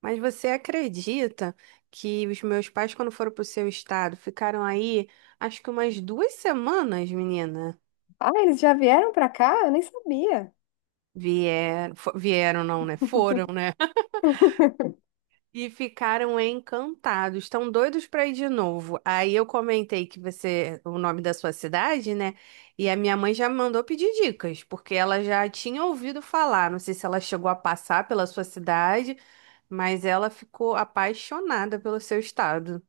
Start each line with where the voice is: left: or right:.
right: Mas você acredita que os meus pais, quando foram pro seu estado, ficaram aí, acho que umas duas semanas, menina?
left: Ah, eles já vieram pra cá? Eu nem sabia.
right: Vieram, vieram não, né? Foram, né? E ficaram encantados, estão doidos para ir de novo. Aí eu comentei que você, o nome da sua cidade, né? E a minha mãe já me mandou pedir dicas, porque ela já tinha ouvido falar. Não sei se ela chegou a passar pela sua cidade, mas ela ficou apaixonada pelo seu estado.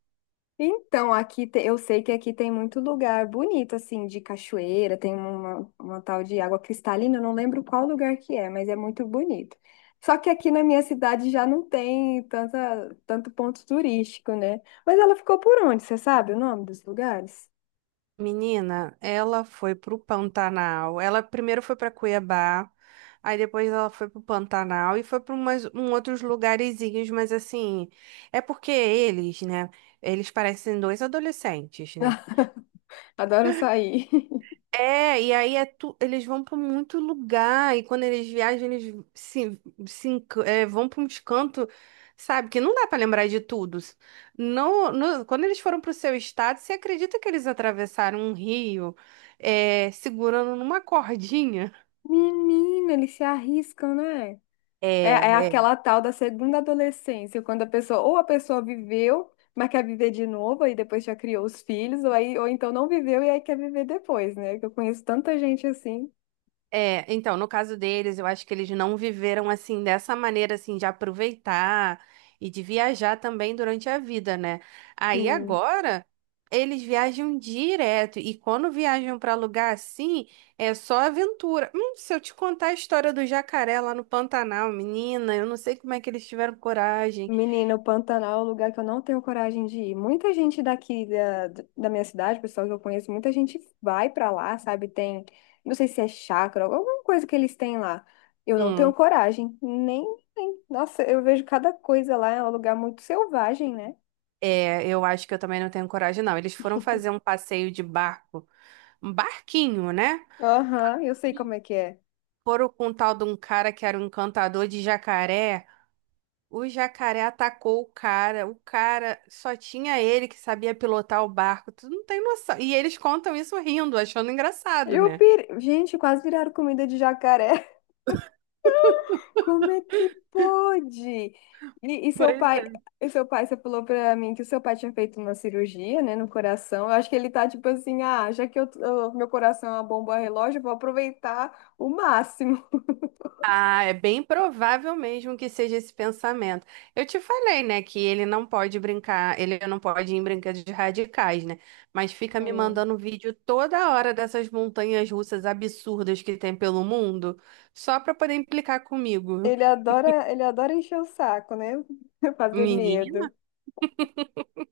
left: Então, eu sei que aqui tem muito lugar bonito, assim, de cachoeira, tem uma tal de água cristalina, eu não lembro qual lugar que é, mas é muito bonito. Só que aqui na minha cidade já não tem tanto ponto turístico, né? Mas ela ficou por onde? Você sabe o nome dos lugares?
right: Menina, ela foi pro Pantanal. Ela primeiro foi pra Cuiabá, aí depois ela foi pro Pantanal e foi para umas um outros lugarzinhos, mas assim, é porque eles, né, eles parecem dois adolescentes, né?
left: Adoram sair.
right: É, e aí é eles vão para muito lugar, e quando eles viajam, eles se, se enc- é, vão para uns cantos, sabe? Que não dá para lembrar de tudo. Quando eles foram para o seu estado, você acredita que eles atravessaram um rio, é, segurando numa cordinha?
left: Menina, eles se arriscam, né? É, é
right: É,
left: aquela tal da segunda adolescência, quando a pessoa, ou a pessoa viveu, mas quer viver de novo, e depois já criou os filhos, ou, aí, ou então não viveu e aí quer viver depois, né? Que eu conheço tanta gente assim.
right: é, então, no caso deles, eu acho que eles não viveram assim dessa maneira assim de aproveitar e de viajar também durante a vida, né? Aí
left: Hum.
right: agora eles viajam direto e quando viajam para lugar assim, é só aventura. Se eu te contar a história do jacaré lá no Pantanal, menina, eu não sei como é que eles tiveram coragem.
left: Menina, o Pantanal é um lugar que eu não tenho coragem de ir. Muita gente da minha cidade, pessoal que eu conheço, muita gente vai pra lá, sabe? Tem, não sei se é chácara, alguma coisa que eles têm lá. Eu não tenho
right: Hum,
left: coragem, nem. Nossa, eu vejo cada coisa lá, é um lugar muito selvagem, né?
right: é, eu acho que eu também não tenho coragem, não. Eles foram fazer um passeio de barco, um barquinho, né?
left: Aham, eu sei como é que é.
right: Foram com um tal de um cara que era um encantador de jacaré. O jacaré atacou o cara. O cara só tinha ele que sabia pilotar o barco. Tu não tem noção. E eles contam isso rindo, achando engraçado,
left: Eu
right: né?
left: pir... Gente, quase viraram comida de jacaré. Como é que pode? E, e seu
right: Pois
left: pai,
right: é.
left: e seu pai, você falou pra mim que o seu pai tinha feito uma cirurgia, né, no coração. Eu acho que ele tá tipo assim, ah, já que meu coração é uma bomba relógio, eu vou aproveitar o máximo.
right: Ah, é bem provável mesmo que seja esse pensamento. Eu te falei, né, que ele não pode brincar, ele não pode ir em brinquedos radicais, né? Mas fica me
left: Hum.
right: mandando vídeo toda hora dessas montanhas russas absurdas que tem pelo mundo, só pra poder implicar comigo.
left: Ele adora encher o saco, né? Fazer
right: Menina?
left: medo.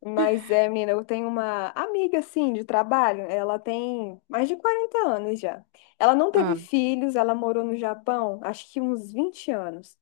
left: Mas é, menina, eu tenho uma amiga, assim, de trabalho. Ela tem mais de 40 anos já. Ela não teve
right: Ah,
left: filhos, ela morou no Japão, acho que uns 20 anos.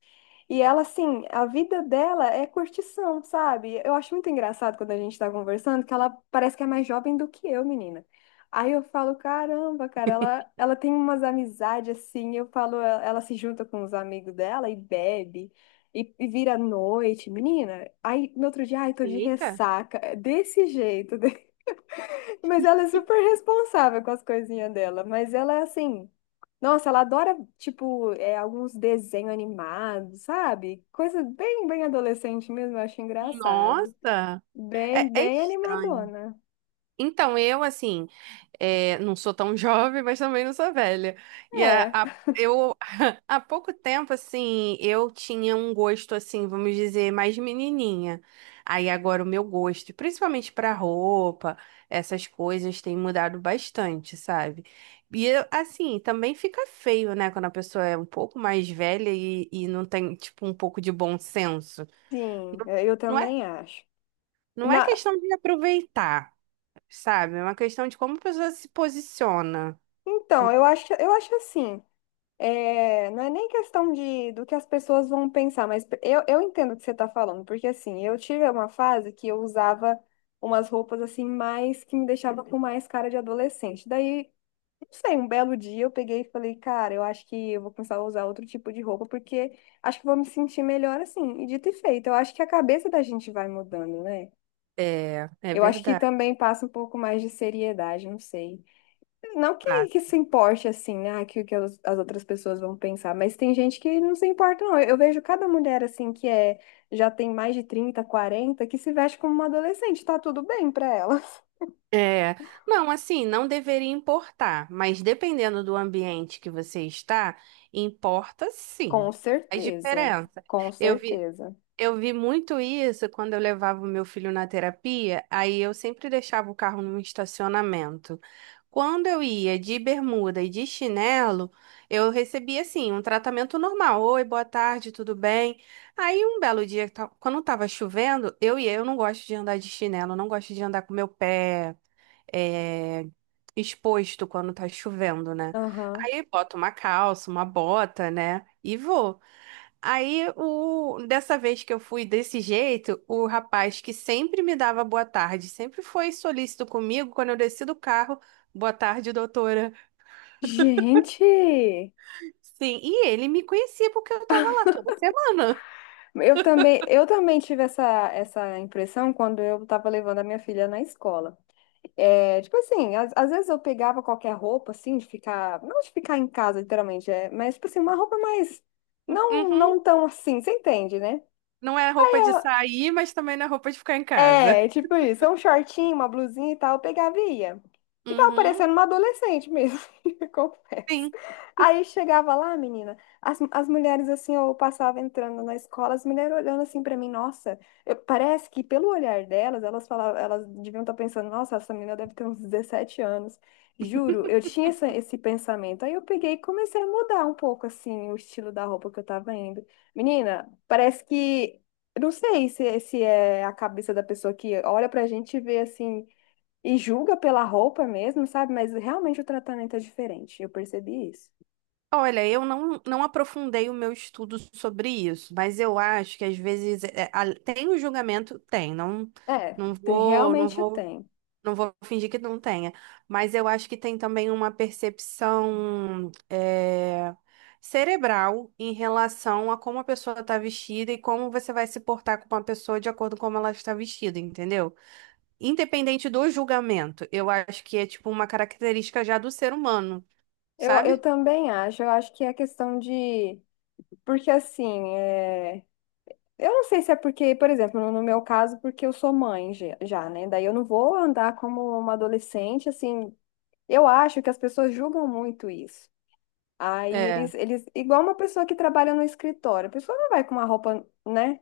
left: E ela, assim, a vida dela é curtição, sabe? Eu acho muito engraçado quando a gente tá conversando que ela parece que é mais jovem do que eu, menina. Aí eu falo, caramba, cara, ela tem umas amizades assim. Eu falo, ela se junta com os amigos dela e bebe. E vira à noite, menina. Aí no outro dia, ai, tô de
right: eita,
left: ressaca. É desse jeito. Mas ela é super responsável com as coisinhas dela. Mas ela é assim. Nossa, ela adora, tipo, é, alguns desenhos animados, sabe? Coisa bem adolescente mesmo, eu acho engraçado.
right: nossa, é, é
left: Bem
right: estranho.
left: animadona.
right: Então, eu, assim, é, não sou tão jovem, mas também não sou velha. E
left: É,
right: eu, há pouco tempo, assim, eu tinha um gosto, assim, vamos dizer, mais menininha. Aí agora o meu gosto, principalmente pra roupa, essas coisas, tem mudado bastante, sabe? E, eu, assim, também fica feio, né, quando a pessoa é um pouco mais velha e não tem, tipo, um pouco de bom senso.
left: sim, é, eu
right: Não é,
left: também acho.
right: não é
left: Na...
right: questão de aproveitar, sabe? É uma questão de como a pessoa se posiciona.
left: Então, eu acho assim. É, não é nem questão de, do que as pessoas vão pensar, mas eu entendo o que você está falando, porque assim, eu tive uma fase que eu usava umas roupas assim, mais que me deixava com mais cara de adolescente. Daí, não sei, um belo dia eu peguei e falei, cara, eu acho que eu vou começar a usar outro tipo de roupa, porque acho que vou me sentir melhor assim. E dito e feito, eu acho que a cabeça da gente vai mudando, né?
right: É, é
left: Eu acho que
right: verdade.
left: também passa um pouco mais de seriedade, não sei. Não
right: Pá.
left: que se importe assim, né? Que o que as outras pessoas vão pensar, mas tem gente que não se importa, não. Eu vejo cada mulher assim que é já tem mais de 30, 40 que se veste como uma adolescente, tá tudo bem pra ela.
right: É, não, assim, não deveria importar, mas dependendo do ambiente que você está, importa
left: Com
right: sim. Faz
left: certeza,
right: diferença.
left: com
right: Eu vi,
left: certeza.
right: eu vi muito isso quando eu levava o meu filho na terapia, aí eu sempre deixava o carro num estacionamento. Quando eu ia de bermuda e de chinelo, eu recebia assim um tratamento normal. Oi, boa tarde, tudo bem? Aí um belo dia, quando estava chovendo, eu ia, eu não gosto de andar de chinelo, não gosto de andar com meu pé eh, exposto quando tá chovendo, né?
left: Aham.
right: Aí boto uma calça, uma bota, né? E vou. Aí, dessa vez que eu fui desse jeito, o rapaz que sempre me dava boa tarde, sempre foi solícito comigo quando eu desci do carro, boa tarde, doutora.
left: Gente,
right: Sim, e ele me conhecia porque eu tava lá toda semana.
left: eu também tive essa impressão quando eu tava levando a minha filha na escola. É, tipo assim, às vezes eu pegava qualquer roupa, assim, de ficar, não de ficar em casa, literalmente, é, mas, tipo assim, uma roupa mais, não
right: Uhum.
left: tão assim, você entende, né?
right: Não é roupa de sair, mas também não é roupa de ficar em casa.
left: É, tipo isso, um shortinho, uma blusinha e tal, eu pegava e ia. E tava
right: Uhum.
left: parecendo uma adolescente mesmo, confesso.
right: Sim.
left: Aí chegava lá, menina, as mulheres assim, eu passava entrando na escola, as mulheres olhando assim pra mim, nossa, parece que pelo olhar delas, elas falavam, elas deviam estar pensando, nossa, essa menina deve ter uns 17 anos. Juro, eu tinha esse pensamento. Aí eu peguei e comecei a mudar um pouco assim o estilo da roupa que eu tava indo. Menina, parece que eu não sei se é a cabeça da pessoa que olha pra gente e vê assim e julga pela roupa mesmo, sabe? Mas realmente o tratamento é diferente. Eu percebi isso.
right: Olha, eu não, não aprofundei o meu estudo sobre isso, mas eu acho que às vezes é, tem o julgamento, tem, não,
left: É,
right: não vou, não
left: realmente
right: vou,
left: tem.
right: não vou fingir que não tenha, mas eu acho que tem também uma percepção é, cerebral em relação a como a pessoa está vestida e como você vai se portar com uma pessoa de acordo com como ela está vestida, entendeu? Independente do julgamento, eu acho que é tipo uma característica já do ser humano,
left: Eu
right: sabe?
left: também acho. Eu acho que é questão de. Porque assim, é... eu não sei se é porque, por exemplo, no meu caso, porque eu sou mãe já, já, né? Daí eu não vou andar como uma adolescente, assim. Eu acho que as pessoas julgam muito isso. Aí
right: É.
left: eles, igual uma pessoa que trabalha no escritório, a pessoa não vai com uma roupa, né,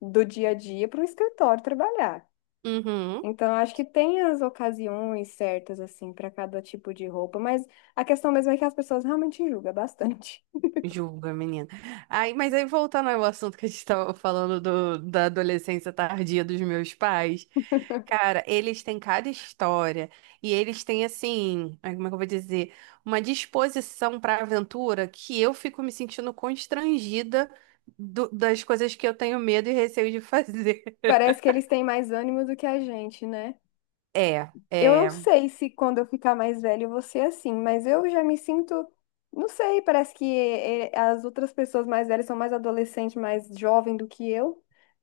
left: do dia a dia para o escritório trabalhar.
right: Uhum.
left: Então, eu acho que tem as ocasiões certas, assim, para cada tipo de roupa, mas a questão mesmo é que as pessoas realmente julgam bastante.
right: Julga menina. Aí, mas aí voltando ao assunto que a gente estava falando do, da adolescência tardia dos meus pais, cara, eles têm cada história e eles têm assim, ai, como é que eu vou dizer, uma disposição para aventura que eu fico me sentindo constrangida das coisas que eu tenho medo e receio de fazer.
left: Parece que eles têm mais ânimo do que a gente, né?
right: É,
left: Eu não
right: é.
left: sei se quando eu ficar mais velho eu vou ser assim, mas eu já me sinto, não sei, parece que as outras pessoas mais velhas são mais adolescentes, mais jovem do que eu.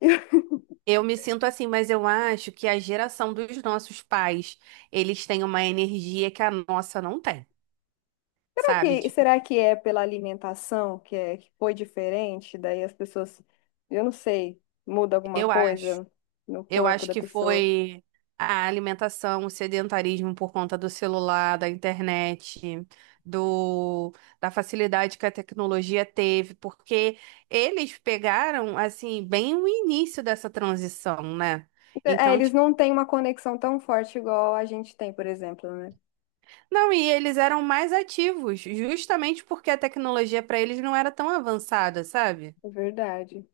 right: Eu me sinto assim, mas eu acho que a geração dos nossos pais, eles têm uma energia que a nossa não tem, sabe? Tipo,
left: Será que é pela alimentação que, é, que foi diferente? Daí as pessoas, eu não sei, muda alguma
right: eu acho.
left: coisa no
right: Eu
left: corpo
right: acho
left: da
right: que
left: pessoa.
right: foi a alimentação, o sedentarismo por conta do celular, da internet, do, da facilidade que a tecnologia teve, porque eles pegaram, assim, bem o início dessa transição, né?
left: É,
right: Então,
left: eles
right: tipo,
left: não têm uma conexão tão forte igual a gente tem, por exemplo, né?
right: não, e eles eram mais ativos, justamente porque a tecnologia para eles não era tão avançada, sabe?
left: É verdade.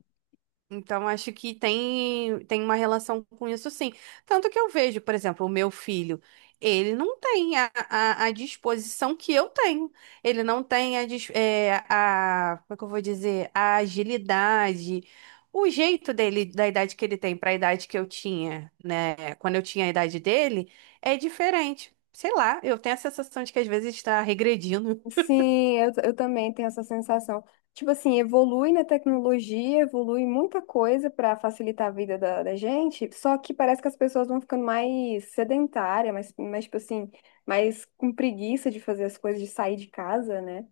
right: Então, acho que tem, tem uma relação com isso, sim. Tanto que eu vejo, por exemplo, o meu filho, ele não tem a disposição que eu tenho. Ele não tem a, a, como é que eu vou dizer, a agilidade, o jeito dele, da idade que ele tem para a idade que eu tinha, né? Quando eu tinha a idade dele, é diferente. Sei lá, eu tenho a sensação de que às vezes está regredindo.
left: Sim, eu também tenho essa sensação. Tipo assim, evolui na tecnologia, evolui muita coisa para facilitar a vida da gente, só que parece que as pessoas vão ficando mais sedentárias, tipo assim, mais com preguiça de fazer as coisas, de sair de casa, né?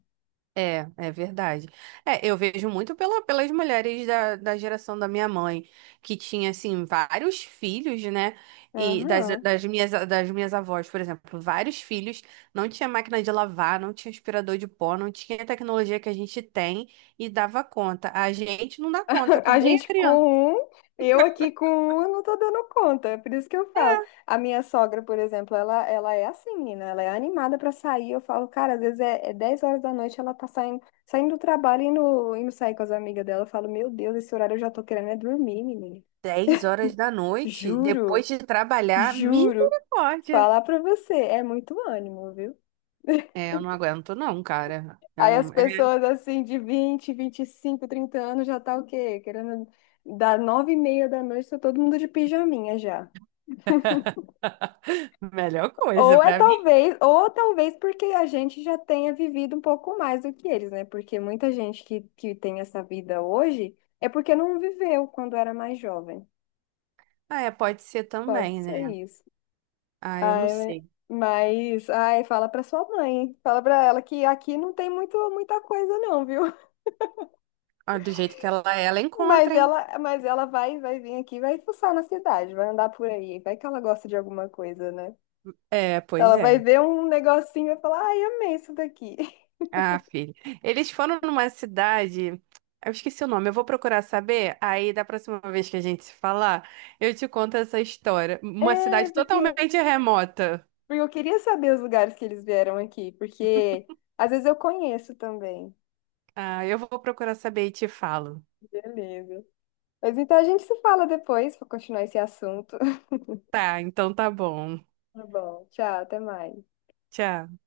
right: É, é verdade. É, eu vejo muito pela, pelas mulheres da, da geração da minha mãe, que tinha, assim, vários filhos, né? E
left: Aham.
right: das minhas avós, por exemplo, vários filhos, não tinha máquina de lavar, não tinha aspirador de pó, não tinha a tecnologia que a gente tem e dava conta. A gente não dá conta com
left: A
right: meia
left: gente
right: criança.
left: com um, eu aqui com um, eu não tô dando conta. É por isso que eu falo. A minha sogra, por exemplo, ela é assim, menina. Ela é animada pra sair. Eu falo, cara, às vezes é 10 horas da noite, ela tá saindo, saindo do trabalho e indo sair com as amigas dela. Eu falo, meu Deus, esse horário eu já tô querendo é dormir, menina.
right: 10 horas da noite,
left: Juro,
right: depois de trabalhar,
left: juro.
right: misericórdia.
left: Falar pra você, é muito ânimo, viu?
right: É, eu não aguento não, cara. É,
left: Aí as
right: é
left: pessoas assim de 20, 25, 30 anos já tá o quê? Querendo dar 9:30 da noite, tá todo mundo de pijaminha já.
right: a melhor coisa
left: Ou é
right: pra mim.
left: talvez, ou talvez porque a gente já tenha vivido um pouco mais do que eles, né? Porque muita gente que tem essa vida hoje é porque não viveu quando era mais jovem.
right: Ah, é, pode ser
left: Pode
right: também,
left: ser
right: né?
left: isso.
right: Ah, eu não
left: Ai, né?
right: sei.
left: Mas, ai, fala pra sua mãe, hein? Fala pra ela que aqui não tem muita coisa não, viu?
right: Ah, do jeito que ela é, ela
left: Mas
right: encontra, hein?
left: ela vai, vai vir aqui, vai fuçar na cidade, vai andar por aí, vai que ela gosta de alguma coisa, né?
right: É, pois
left: Ela vai
right: é.
left: ver um negocinho e vai falar, ai, amei isso daqui.
right: Ah, filho. Eles foram numa cidade. Eu esqueci o nome, eu vou procurar saber. Aí, da próxima vez que a gente se falar, eu te conto essa história. Uma
left: É,
right: cidade
left: porque
right: totalmente remota.
left: Porque eu queria saber os lugares que eles vieram aqui, porque às vezes eu conheço também.
right: Ah, eu vou procurar saber e te falo.
left: Beleza. Mas então a gente se fala depois para continuar esse assunto.
right: Tá, então tá bom.
left: Tá bom. Tchau, até mais.
right: Tchau.